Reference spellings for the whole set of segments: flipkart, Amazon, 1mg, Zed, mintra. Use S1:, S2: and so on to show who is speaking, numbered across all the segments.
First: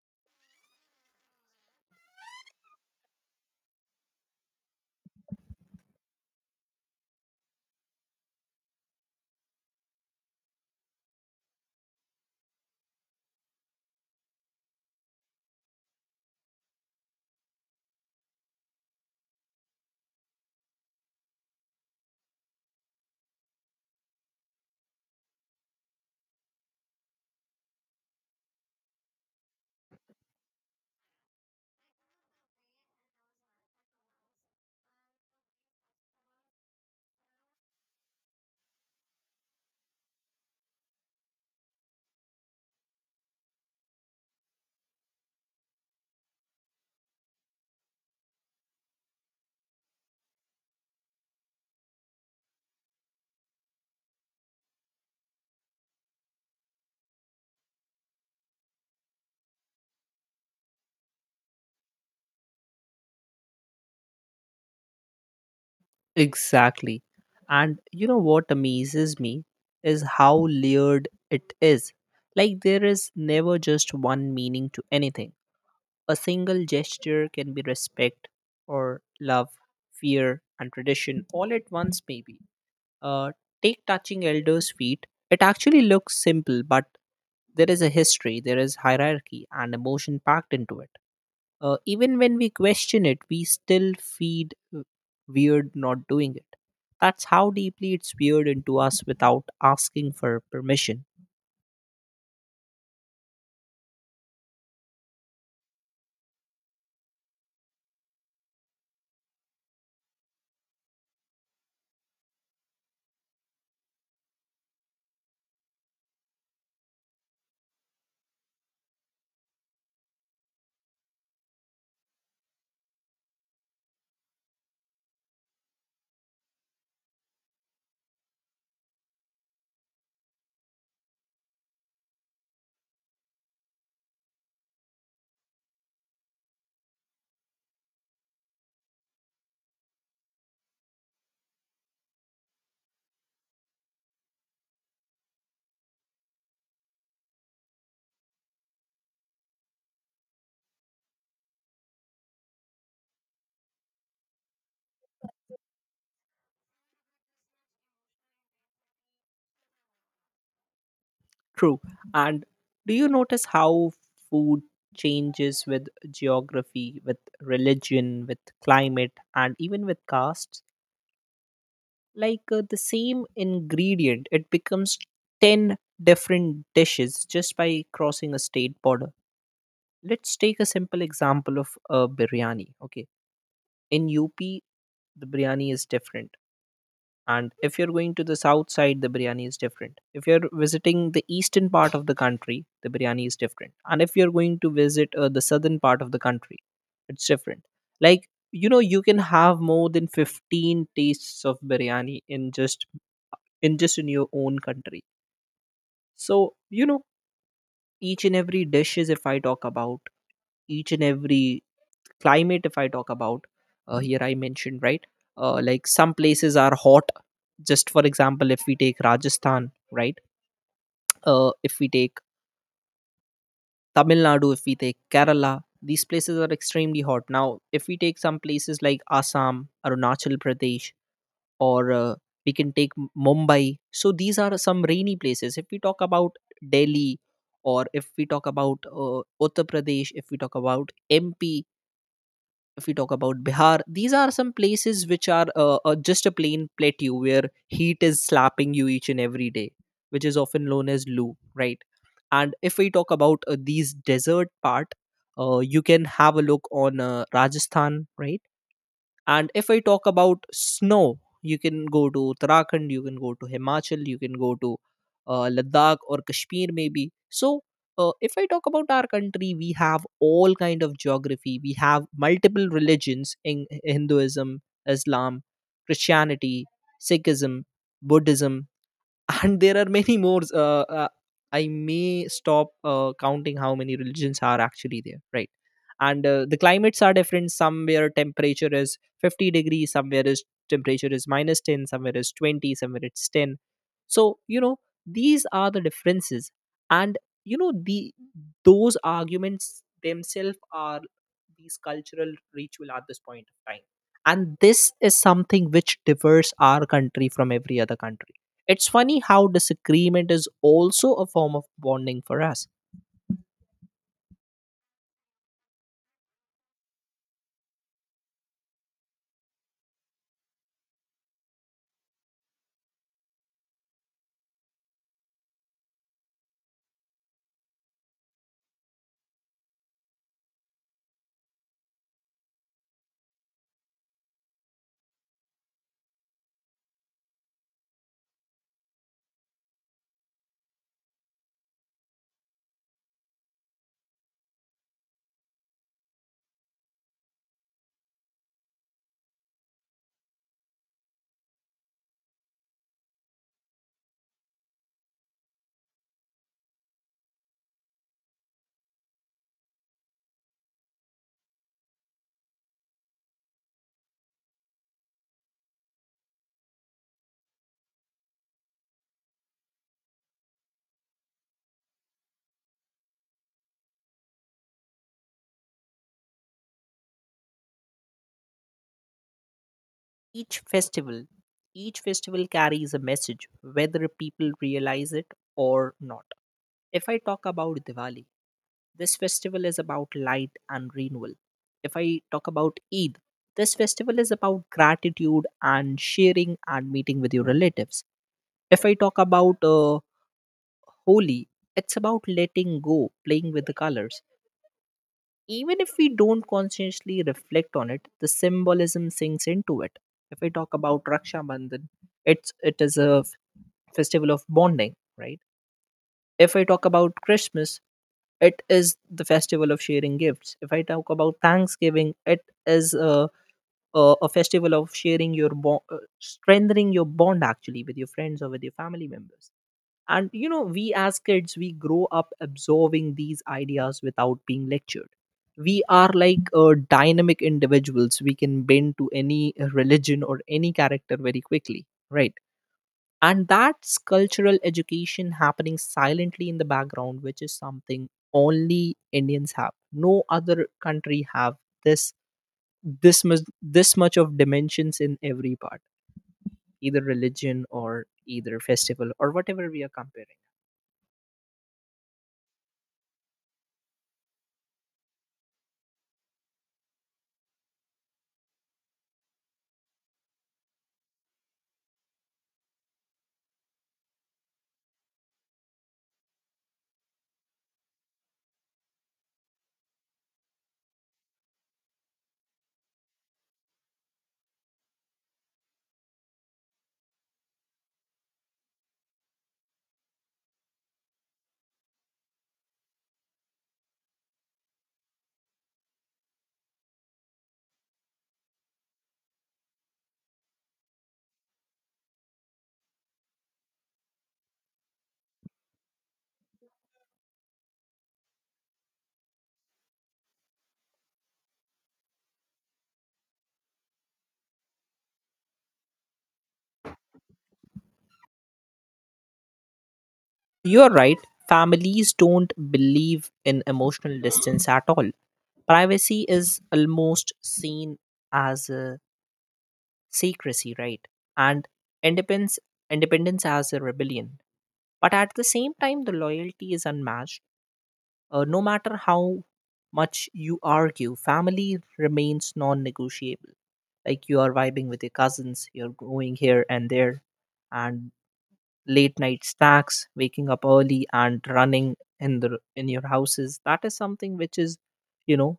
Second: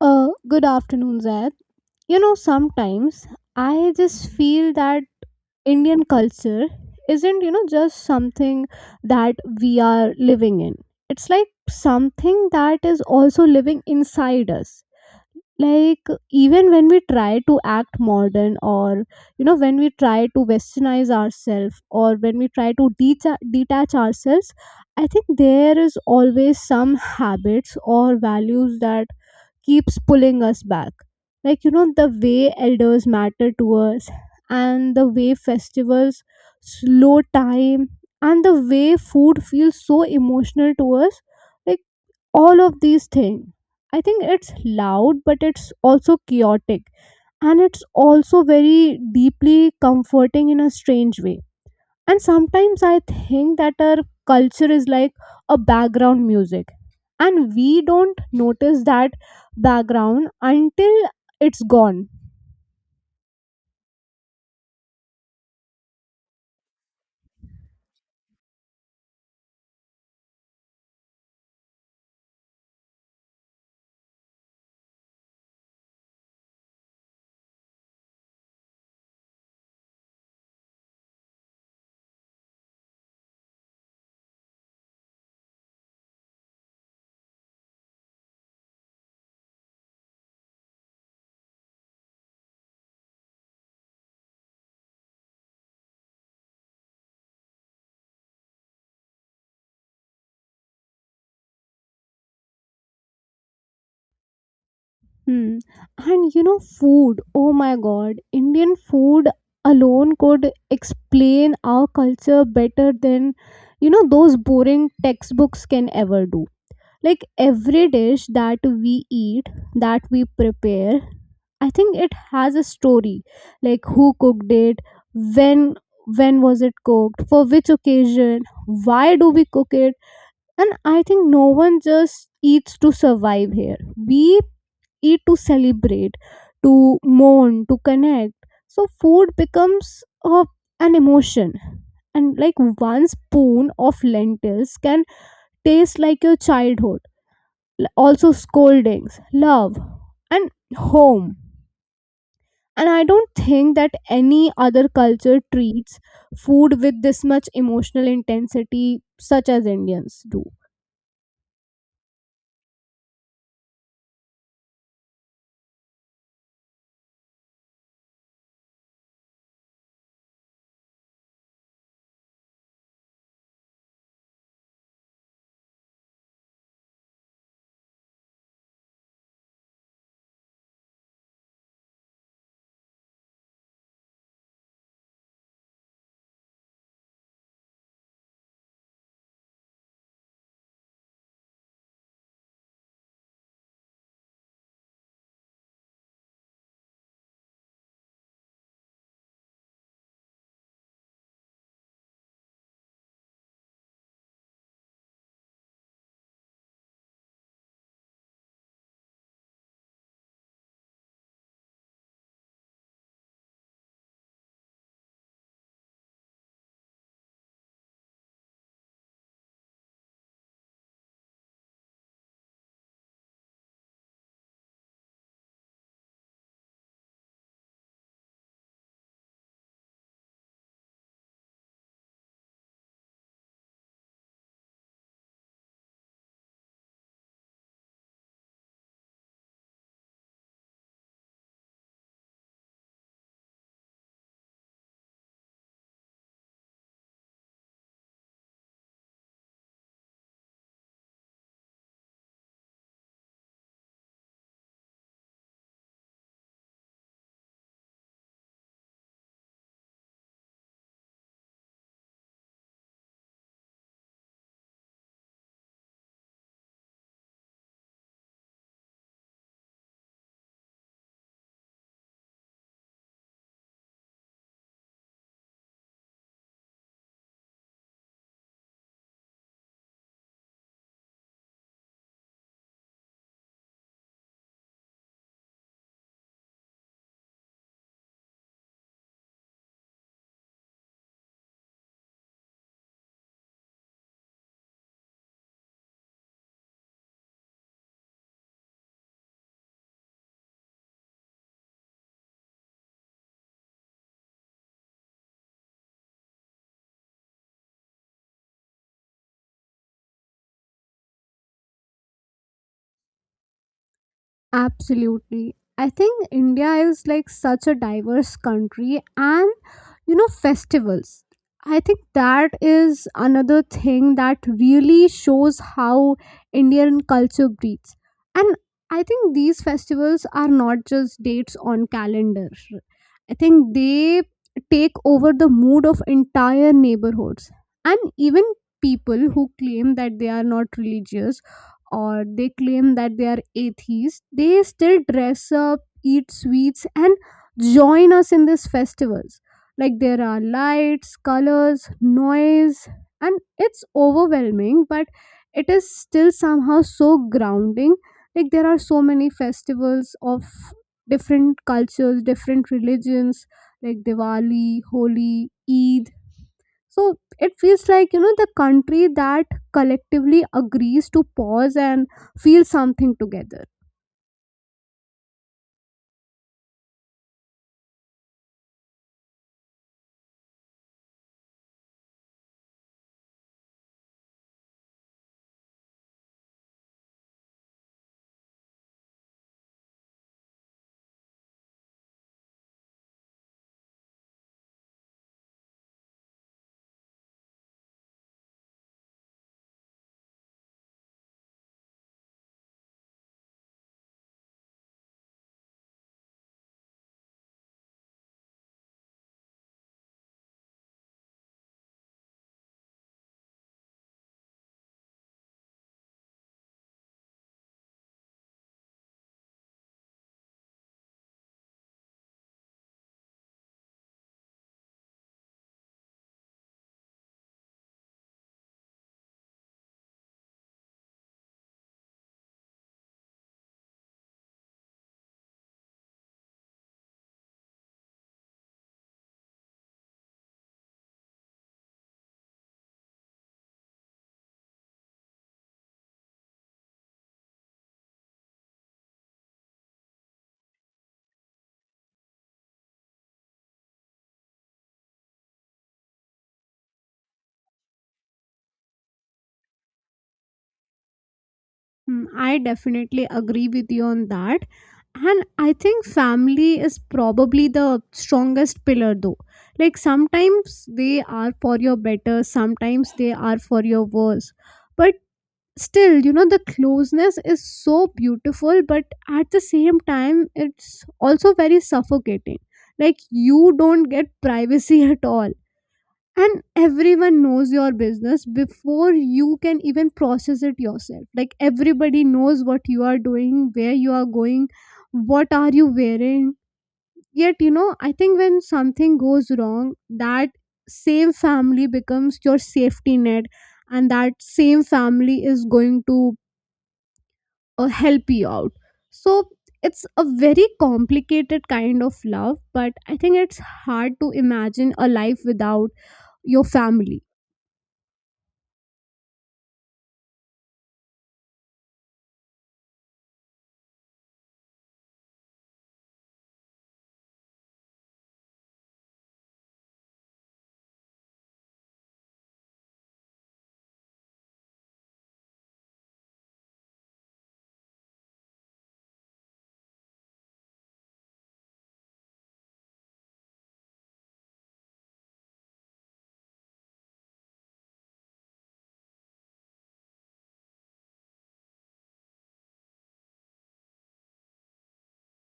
S1: Good afternoon, Zed. You know, sometimes I just feel that Indian culture isn't, you know, just something that we are living in. It's like something that is also living inside us. Like, even when we try to act modern, or, you know, when we try to westernize ourselves, or when we try to detach ourselves, I think there is always some habits or values that keeps pulling us back. Like, you know, the way elders matter to us, and the way festivals slow time, and the way food feels so emotional to us. Like, all of these things. I think it's loud, but it's also chaotic. And it's also very deeply comforting in a strange way. And sometimes I think that our culture is like a background music, and we don't notice that background until it's gone.
S2: Exactly. And you know what amazes me is how layered it is. Like there is never just one meaning to anything. A single gesture can be respect or love, fear, and tradition all at once, maybe. Uh, take touching elders' feet. It actually looks simple, but there is a history, there is hierarchy, and emotion packed into it. Even when we question it, we still feed weird not doing it. That's how deeply it's weird into us without asking for permission.
S1: Hmm. And you know, food, oh my god, Indian food alone could explain our culture better than, you know, those boring textbooks can ever do. Like every dish that we eat, that we prepare, I think it has a story. Like who cooked it, when when was it cooked, for which occasion, why do we cook it? And I think no one just eats to survive here. We eat to celebrate, to mourn, to connect. So food becomes an emotion. And like one spoon of lentils can taste like your childhood. Also scoldings, love, and home. And I don't think that any other culture treats food with this much emotional intensity such as Indians do.
S2: True. And do you notice how food changes with geography, with religion, with climate, and even with castes? Like the same ingredient, it becomes 10 different dishes just by crossing a state border. Let's take a simple example of a biryani. Okay, in UP, the biryani is different. And if you're going to the south side, the biryani is different. If you're visiting the eastern part of the country, the biryani is different. And if you're going to visit the southern part of the country, it's different. Like, you know, you can have more than 15 tastes of biryani in just in your own country. So, you know, each and every dish is, if I talk about each and every climate, if I talk about, here I mentioned, right? Like some places are hot. Just for example, if we take Rajasthan, right? If we take Tamil Nadu, if we take Kerala, these places are extremely hot. Now if we take some places like Assam, Arunachal Pradesh, or we can take Mumbai, so these are some rainy places. If we talk about Delhi, or if we talk about Uttar Pradesh, if we talk about MP, if we talk about Bihar, these are some places which are just a plain plateau where heat is slapping you each and every day, which is often known as loo, right? And if we talk about these desert part, you can have a look on Rajasthan, right? And if I talk about snow, you can go to Uttarakhand, you can go to Himachal, you can go to Ladakh or Kashmir maybe. So if I talk about our country, we have all kind of geography. We have multiple religions in Hinduism, Islam, Christianity, Sikhism, Buddhism, and there are many more. I may stop counting how many religions are actually there, right? And the climates are different. Somewhere temperature is 50 degrees, somewhere is temperature is minus 10, somewhere is 20, somewhere it's 10. So, you know, these are the differences. And, you know, the those arguments themselves are these cultural ritual at this point of time. And this is something which differs our country from every other country. It's funny how disagreement is also a form of bonding for us.
S1: Absolutely. I think India is like such a diverse country, and you know, festivals. I think that is another thing that really shows how Indian culture breathes. And I think these festivals are not just dates on calendars. I think they take over the mood of entire neighborhoods. And even people who claim that they are not religious, or they claim that they are atheists, they still dress up, eat sweets, and join us in these festivals. Like there are lights, colors, noise, and it's overwhelming, but it is still somehow so grounding. Like there are so many festivals of different cultures, different religions, like Diwali, Holi, Eid, so it feels like, you know, the country that collectively agrees to pause and feel something together.
S2: Each festival, each festival carries a message, whether people realize it or not. If I talk about Diwali, this festival is about light and renewal. If I talk about Eid, this festival is about gratitude and sharing and meeting with your relatives. If I talk about Holi, it's about letting go, playing with the colors. Even if we don't consciously reflect on it, the symbolism sinks into it. If I talk about Raksha Bandhan, it is a festival of bonding, right? If I talk about Christmas, it is the festival of sharing gifts. If I talk about Thanksgiving, it is a festival of sharing your bond, strengthening your bond actually with your friends or with your family members. And, you know, we as kids, we grow up absorbing these ideas without being lectured. We are like dynamic individuals. We can bend to any religion or any character very quickly, right? And that's cultural education happening silently in the background, which is something only Indians have. No other country have this much of dimensions in every part, either religion or either festival or whatever we are comparing.
S1: Hmm, I definitely agree with you on that. And I think family is probably the strongest pillar, though. Like sometimes they are for your better, sometimes they are for your worse. But still, you know, the closeness is so beautiful, but at the same time, it's also very suffocating. Like you don't get privacy at all, and everyone knows your business before you can even process it yourself. Like everybody knows what you are doing, where you are going, what are you wearing. Yet, you know, I think when something goes wrong, that same family becomes your safety net, and that same family is going to help you out. So it's a very complicated kind of love, but I think it's hard to imagine a life without your family.
S2: You're right. Families don't believe in emotional distance at all. Privacy is almost seen as a secrecy, right? And independence, independence as a rebellion. But at the same time, the loyalty is unmatched. No matter how much you argue, family remains non-negotiable. Like you are vibing with your cousins, you're going here and there, and late night stacks, waking up early and running in the in your houses. That is something you know,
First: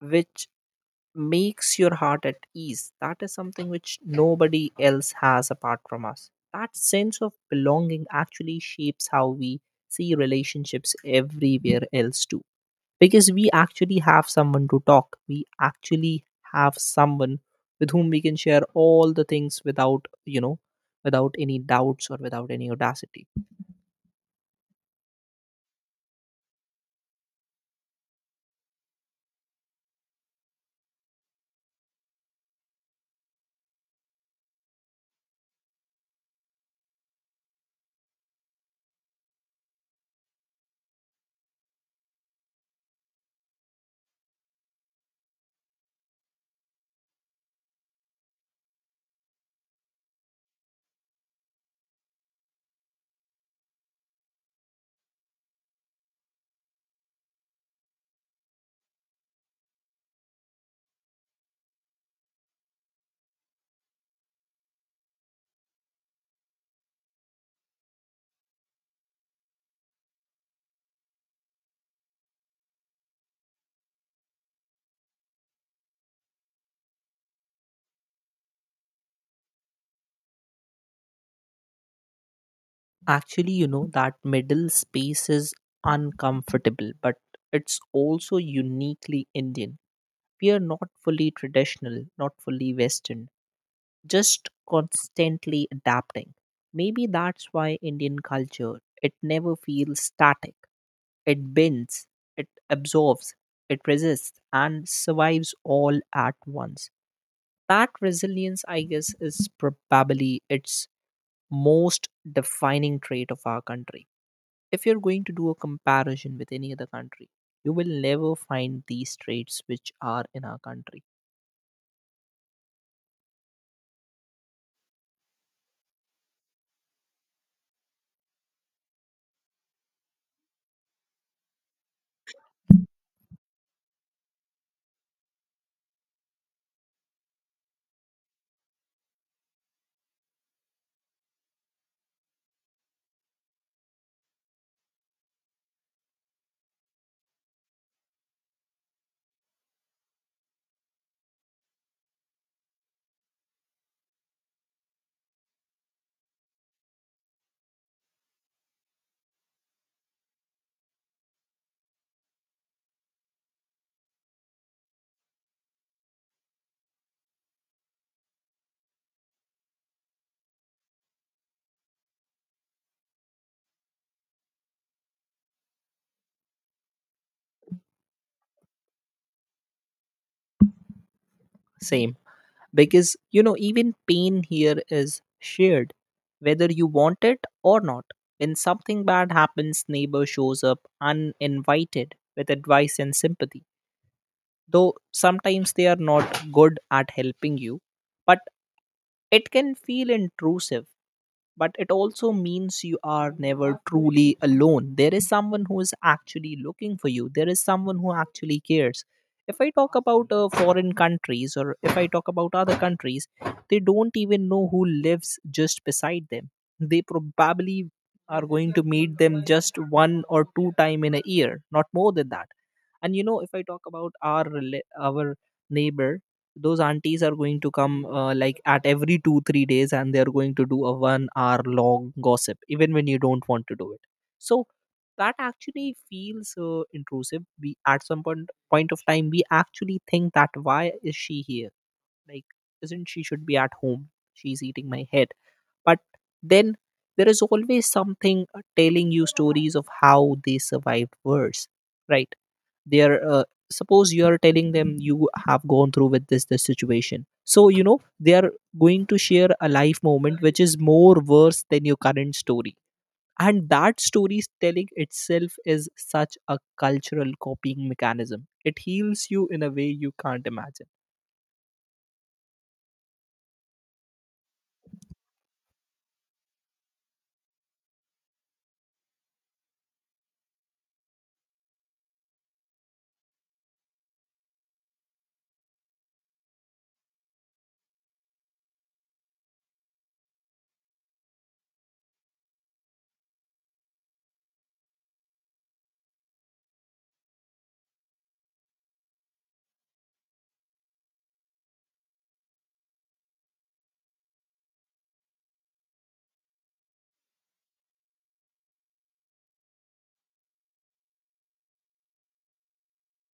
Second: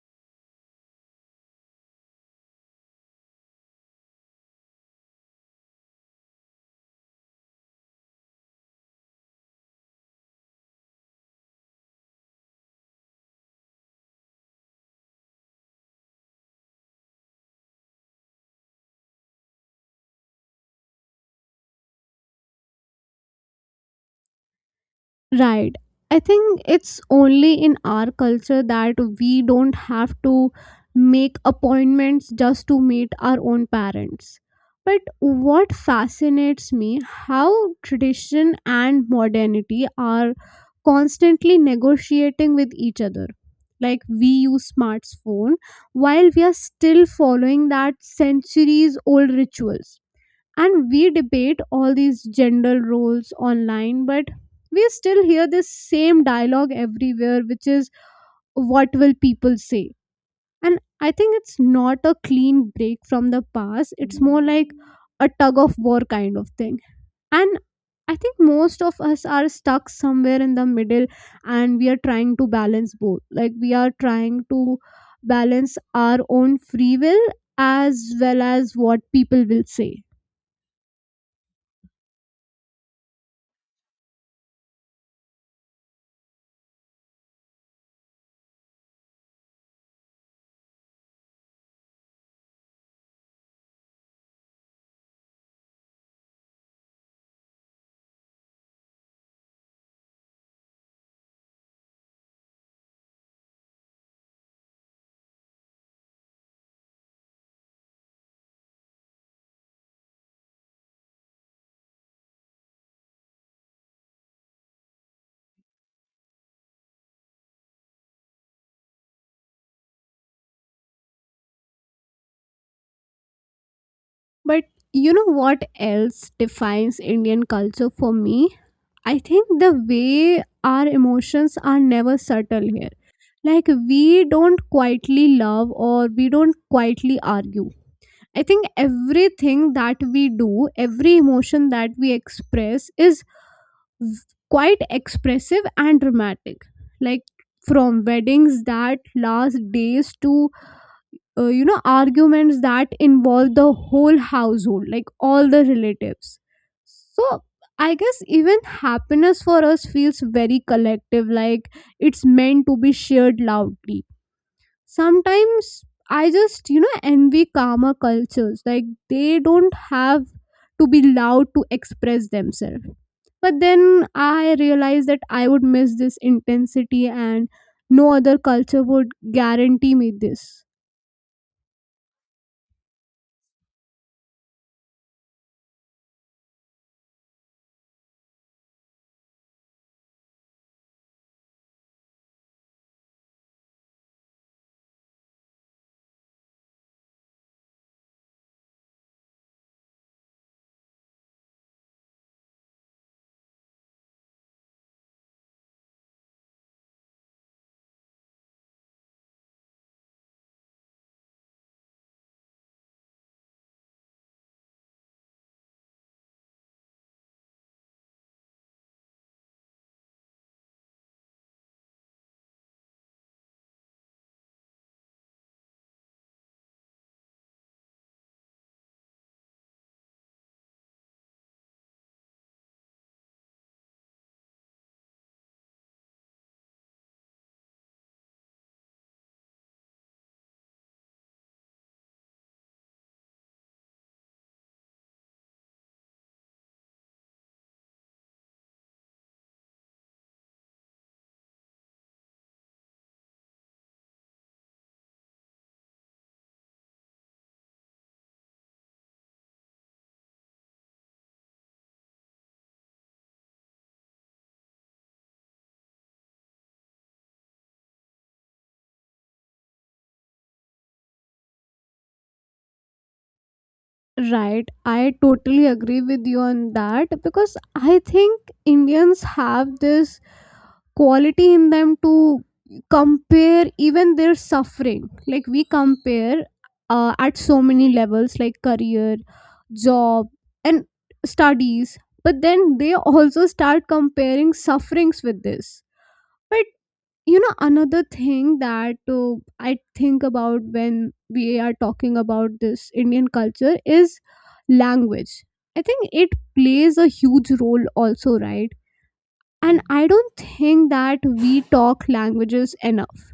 S2: which makes your heart at ease. That is something which nobody else has apart from us. That sense of belonging actually shapes how we see relationships everywhere else too, because we actually have someone to talk. We actually have someone with whom we can share all the things without, you know, without any doubts or without any audacity.
S1: Right. I think it's only in our culture that we don't have to make appointments just to meet our own parents. But what fascinates me how tradition and modernity are constantly negotiating with each other. Like we use smartphone while we are still following that centuries old rituals, and we debate all these gender roles online, but we still hear this same dialogue everywhere, which is what will people say. And I think it's not a clean break from the past, it's more like a tug of war kind of thing. And I think most of us are stuck somewhere in the middle, and we are trying to balance both. Like we are trying to balance our own free will as well as what people will say.
S2: Actually, you know, that middle space is uncomfortable, but it's also uniquely Indian. We are not fully traditional, not fully Western, just constantly adapting. Maybe that's why Indian culture, it never feels static. It bends, it absorbs, it resists and survives all at once. That resilience, I guess, is probably its most defining trait of our country. If you're going to do a comparison with any other country, you will never find these traits which are in our country.
S1: But you know what else defines Indian culture for me? I think the way our emotions are never subtle here. Like, we don't quietly love, or we don't quietly argue. I think everything that we do, every emotion that we express is v- quite expressive and dramatic. Like, from weddings that last days to, you know, arguments that involve the whole household, like all the relatives. So I guess even happiness for us feels very collective. Like it's meant to be shared loudly. Sometimes I just, you know, envy calmer cultures. Like they don't have to be loud to express themselves. But then I realized that I would miss this intensity, and no other culture would guarantee me this.
S2: Same. Because, you know, even pain here is shared, whether you want it or not. When something bad happens, neighbor shows up uninvited with advice and sympathy, though sometimes they are not good at helping you, but it can feel intrusive. But it also means you are never truly alone. There is someone who is actually looking for you, there is someone who actually cares. If I talk about foreign countries or if I talk about other countries, they don't even know who lives just beside them. They probably are going to meet them just one or two time in a year, not more than that. And, you know, if I talk about our neighbor, those aunties are going to come, like at every 2 3 days, and they are going to do a 1 hour long gossip even when you don't want to do it. So that actually feels intrusive. We at some point of time, we actually think that why is she here, like isn't she should be at home, she's eating my head. But then there is always something telling you stories of how they survived worse, right? They are, suppose you are telling them you have gone through with this situation, so, you know, they are going to share a life moment which is more worse than your current story. And that story telling itself is such a cultural copying mechanism. It heals you in a way you can't imagine.
S1: Right, I totally agree with you on that, because I think Indians have this quality in them to compare even their suffering. Like, we compare at so many levels, like career, job, and studies, but then they also start comparing sufferings with this. But you know, another thing that I think about when we are talking about this Indian culture is language. I think it plays a huge role also, right? And I don't think that we talk languages enough.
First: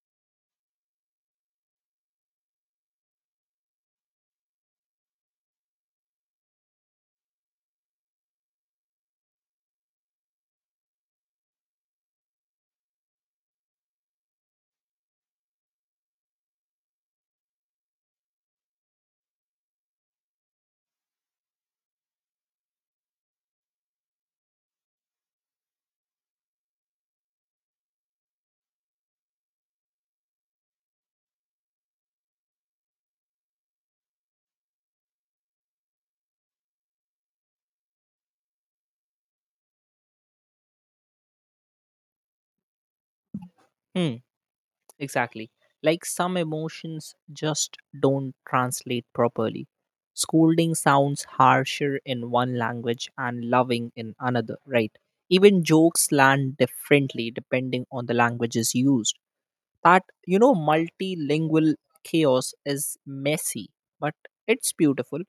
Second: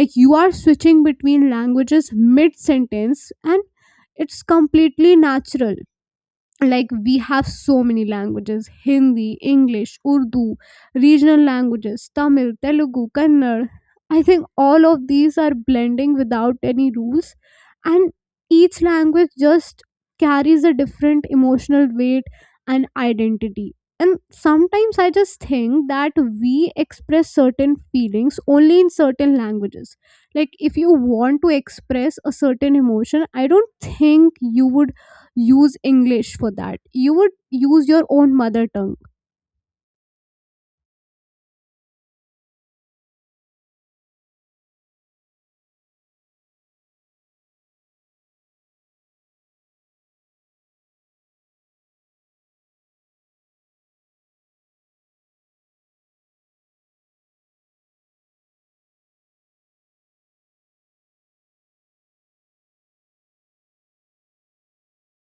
S1: Like you are switching between languages mid sentence, and it's completely natural. Like we have so many languages, Hindi, English, Urdu, regional languages, Tamil, Telugu, Kannada. I think all of these are blending without any rules. And each language just carries a different emotional weight and identity. And sometimes I just think that we express certain feelings only in certain languages. Like if you want to express a certain emotion, I don't think you would use English for that. You would use your own mother tongue.
S2: Hmm. Exactly. Like some emotions just don't translate properly. Scolding sounds harsher in one language and loving in another, right? Even jokes land differently depending on the languages used. That, you know, multilingual chaos is messy, but it's beautiful.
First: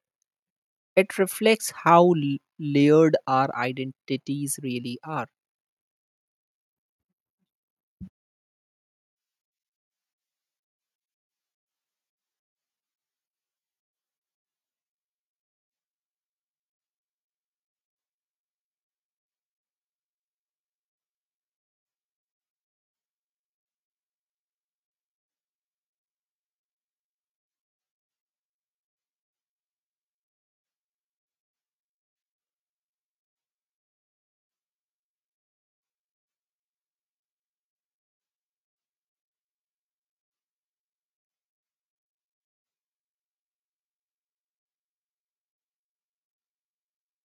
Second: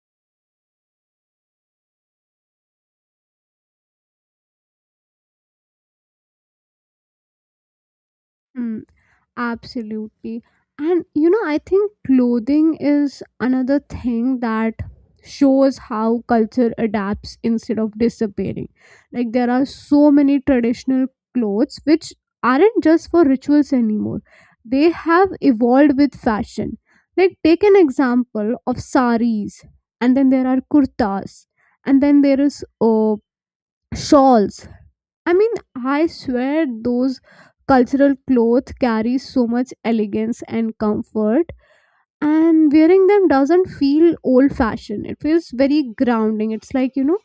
S2: It reflects how layered our identities really are.
S1: Hmm. Absolutely. And you know, I think clothing is another thing that shows how culture adapts instead of disappearing. Like, there are so many traditional clothes which aren't just for rituals anymore, they have evolved with fashion. Like, take an example of saris, and then there are kurtas, and then there is shawls. I mean, I swear those cultural clothes carry so much elegance and comfort, and wearing them doesn't feel old fashioned. It feels very grounding. It's like, you know,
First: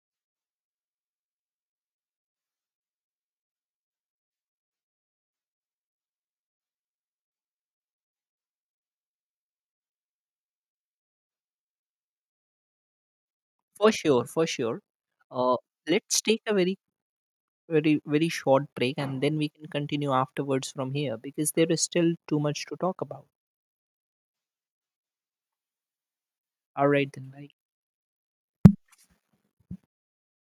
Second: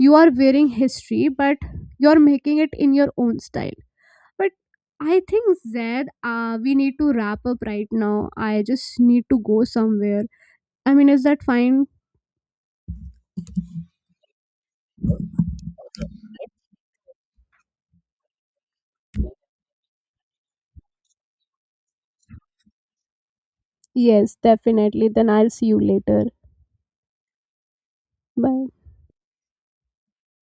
S1: you are wearing history, but you're making it in your own style. But I think, Zed, we need to wrap up right now. I just need to go somewhere. I mean, is that fine?
S2: For sure, for sure. Uh, let's take a very, very, very short break and then we can continue afterwards from here because there is still too much to talk about.
S1: Yes, definitely. Then I'll see you later.
S2: All right, then, bye.
S1: Bye.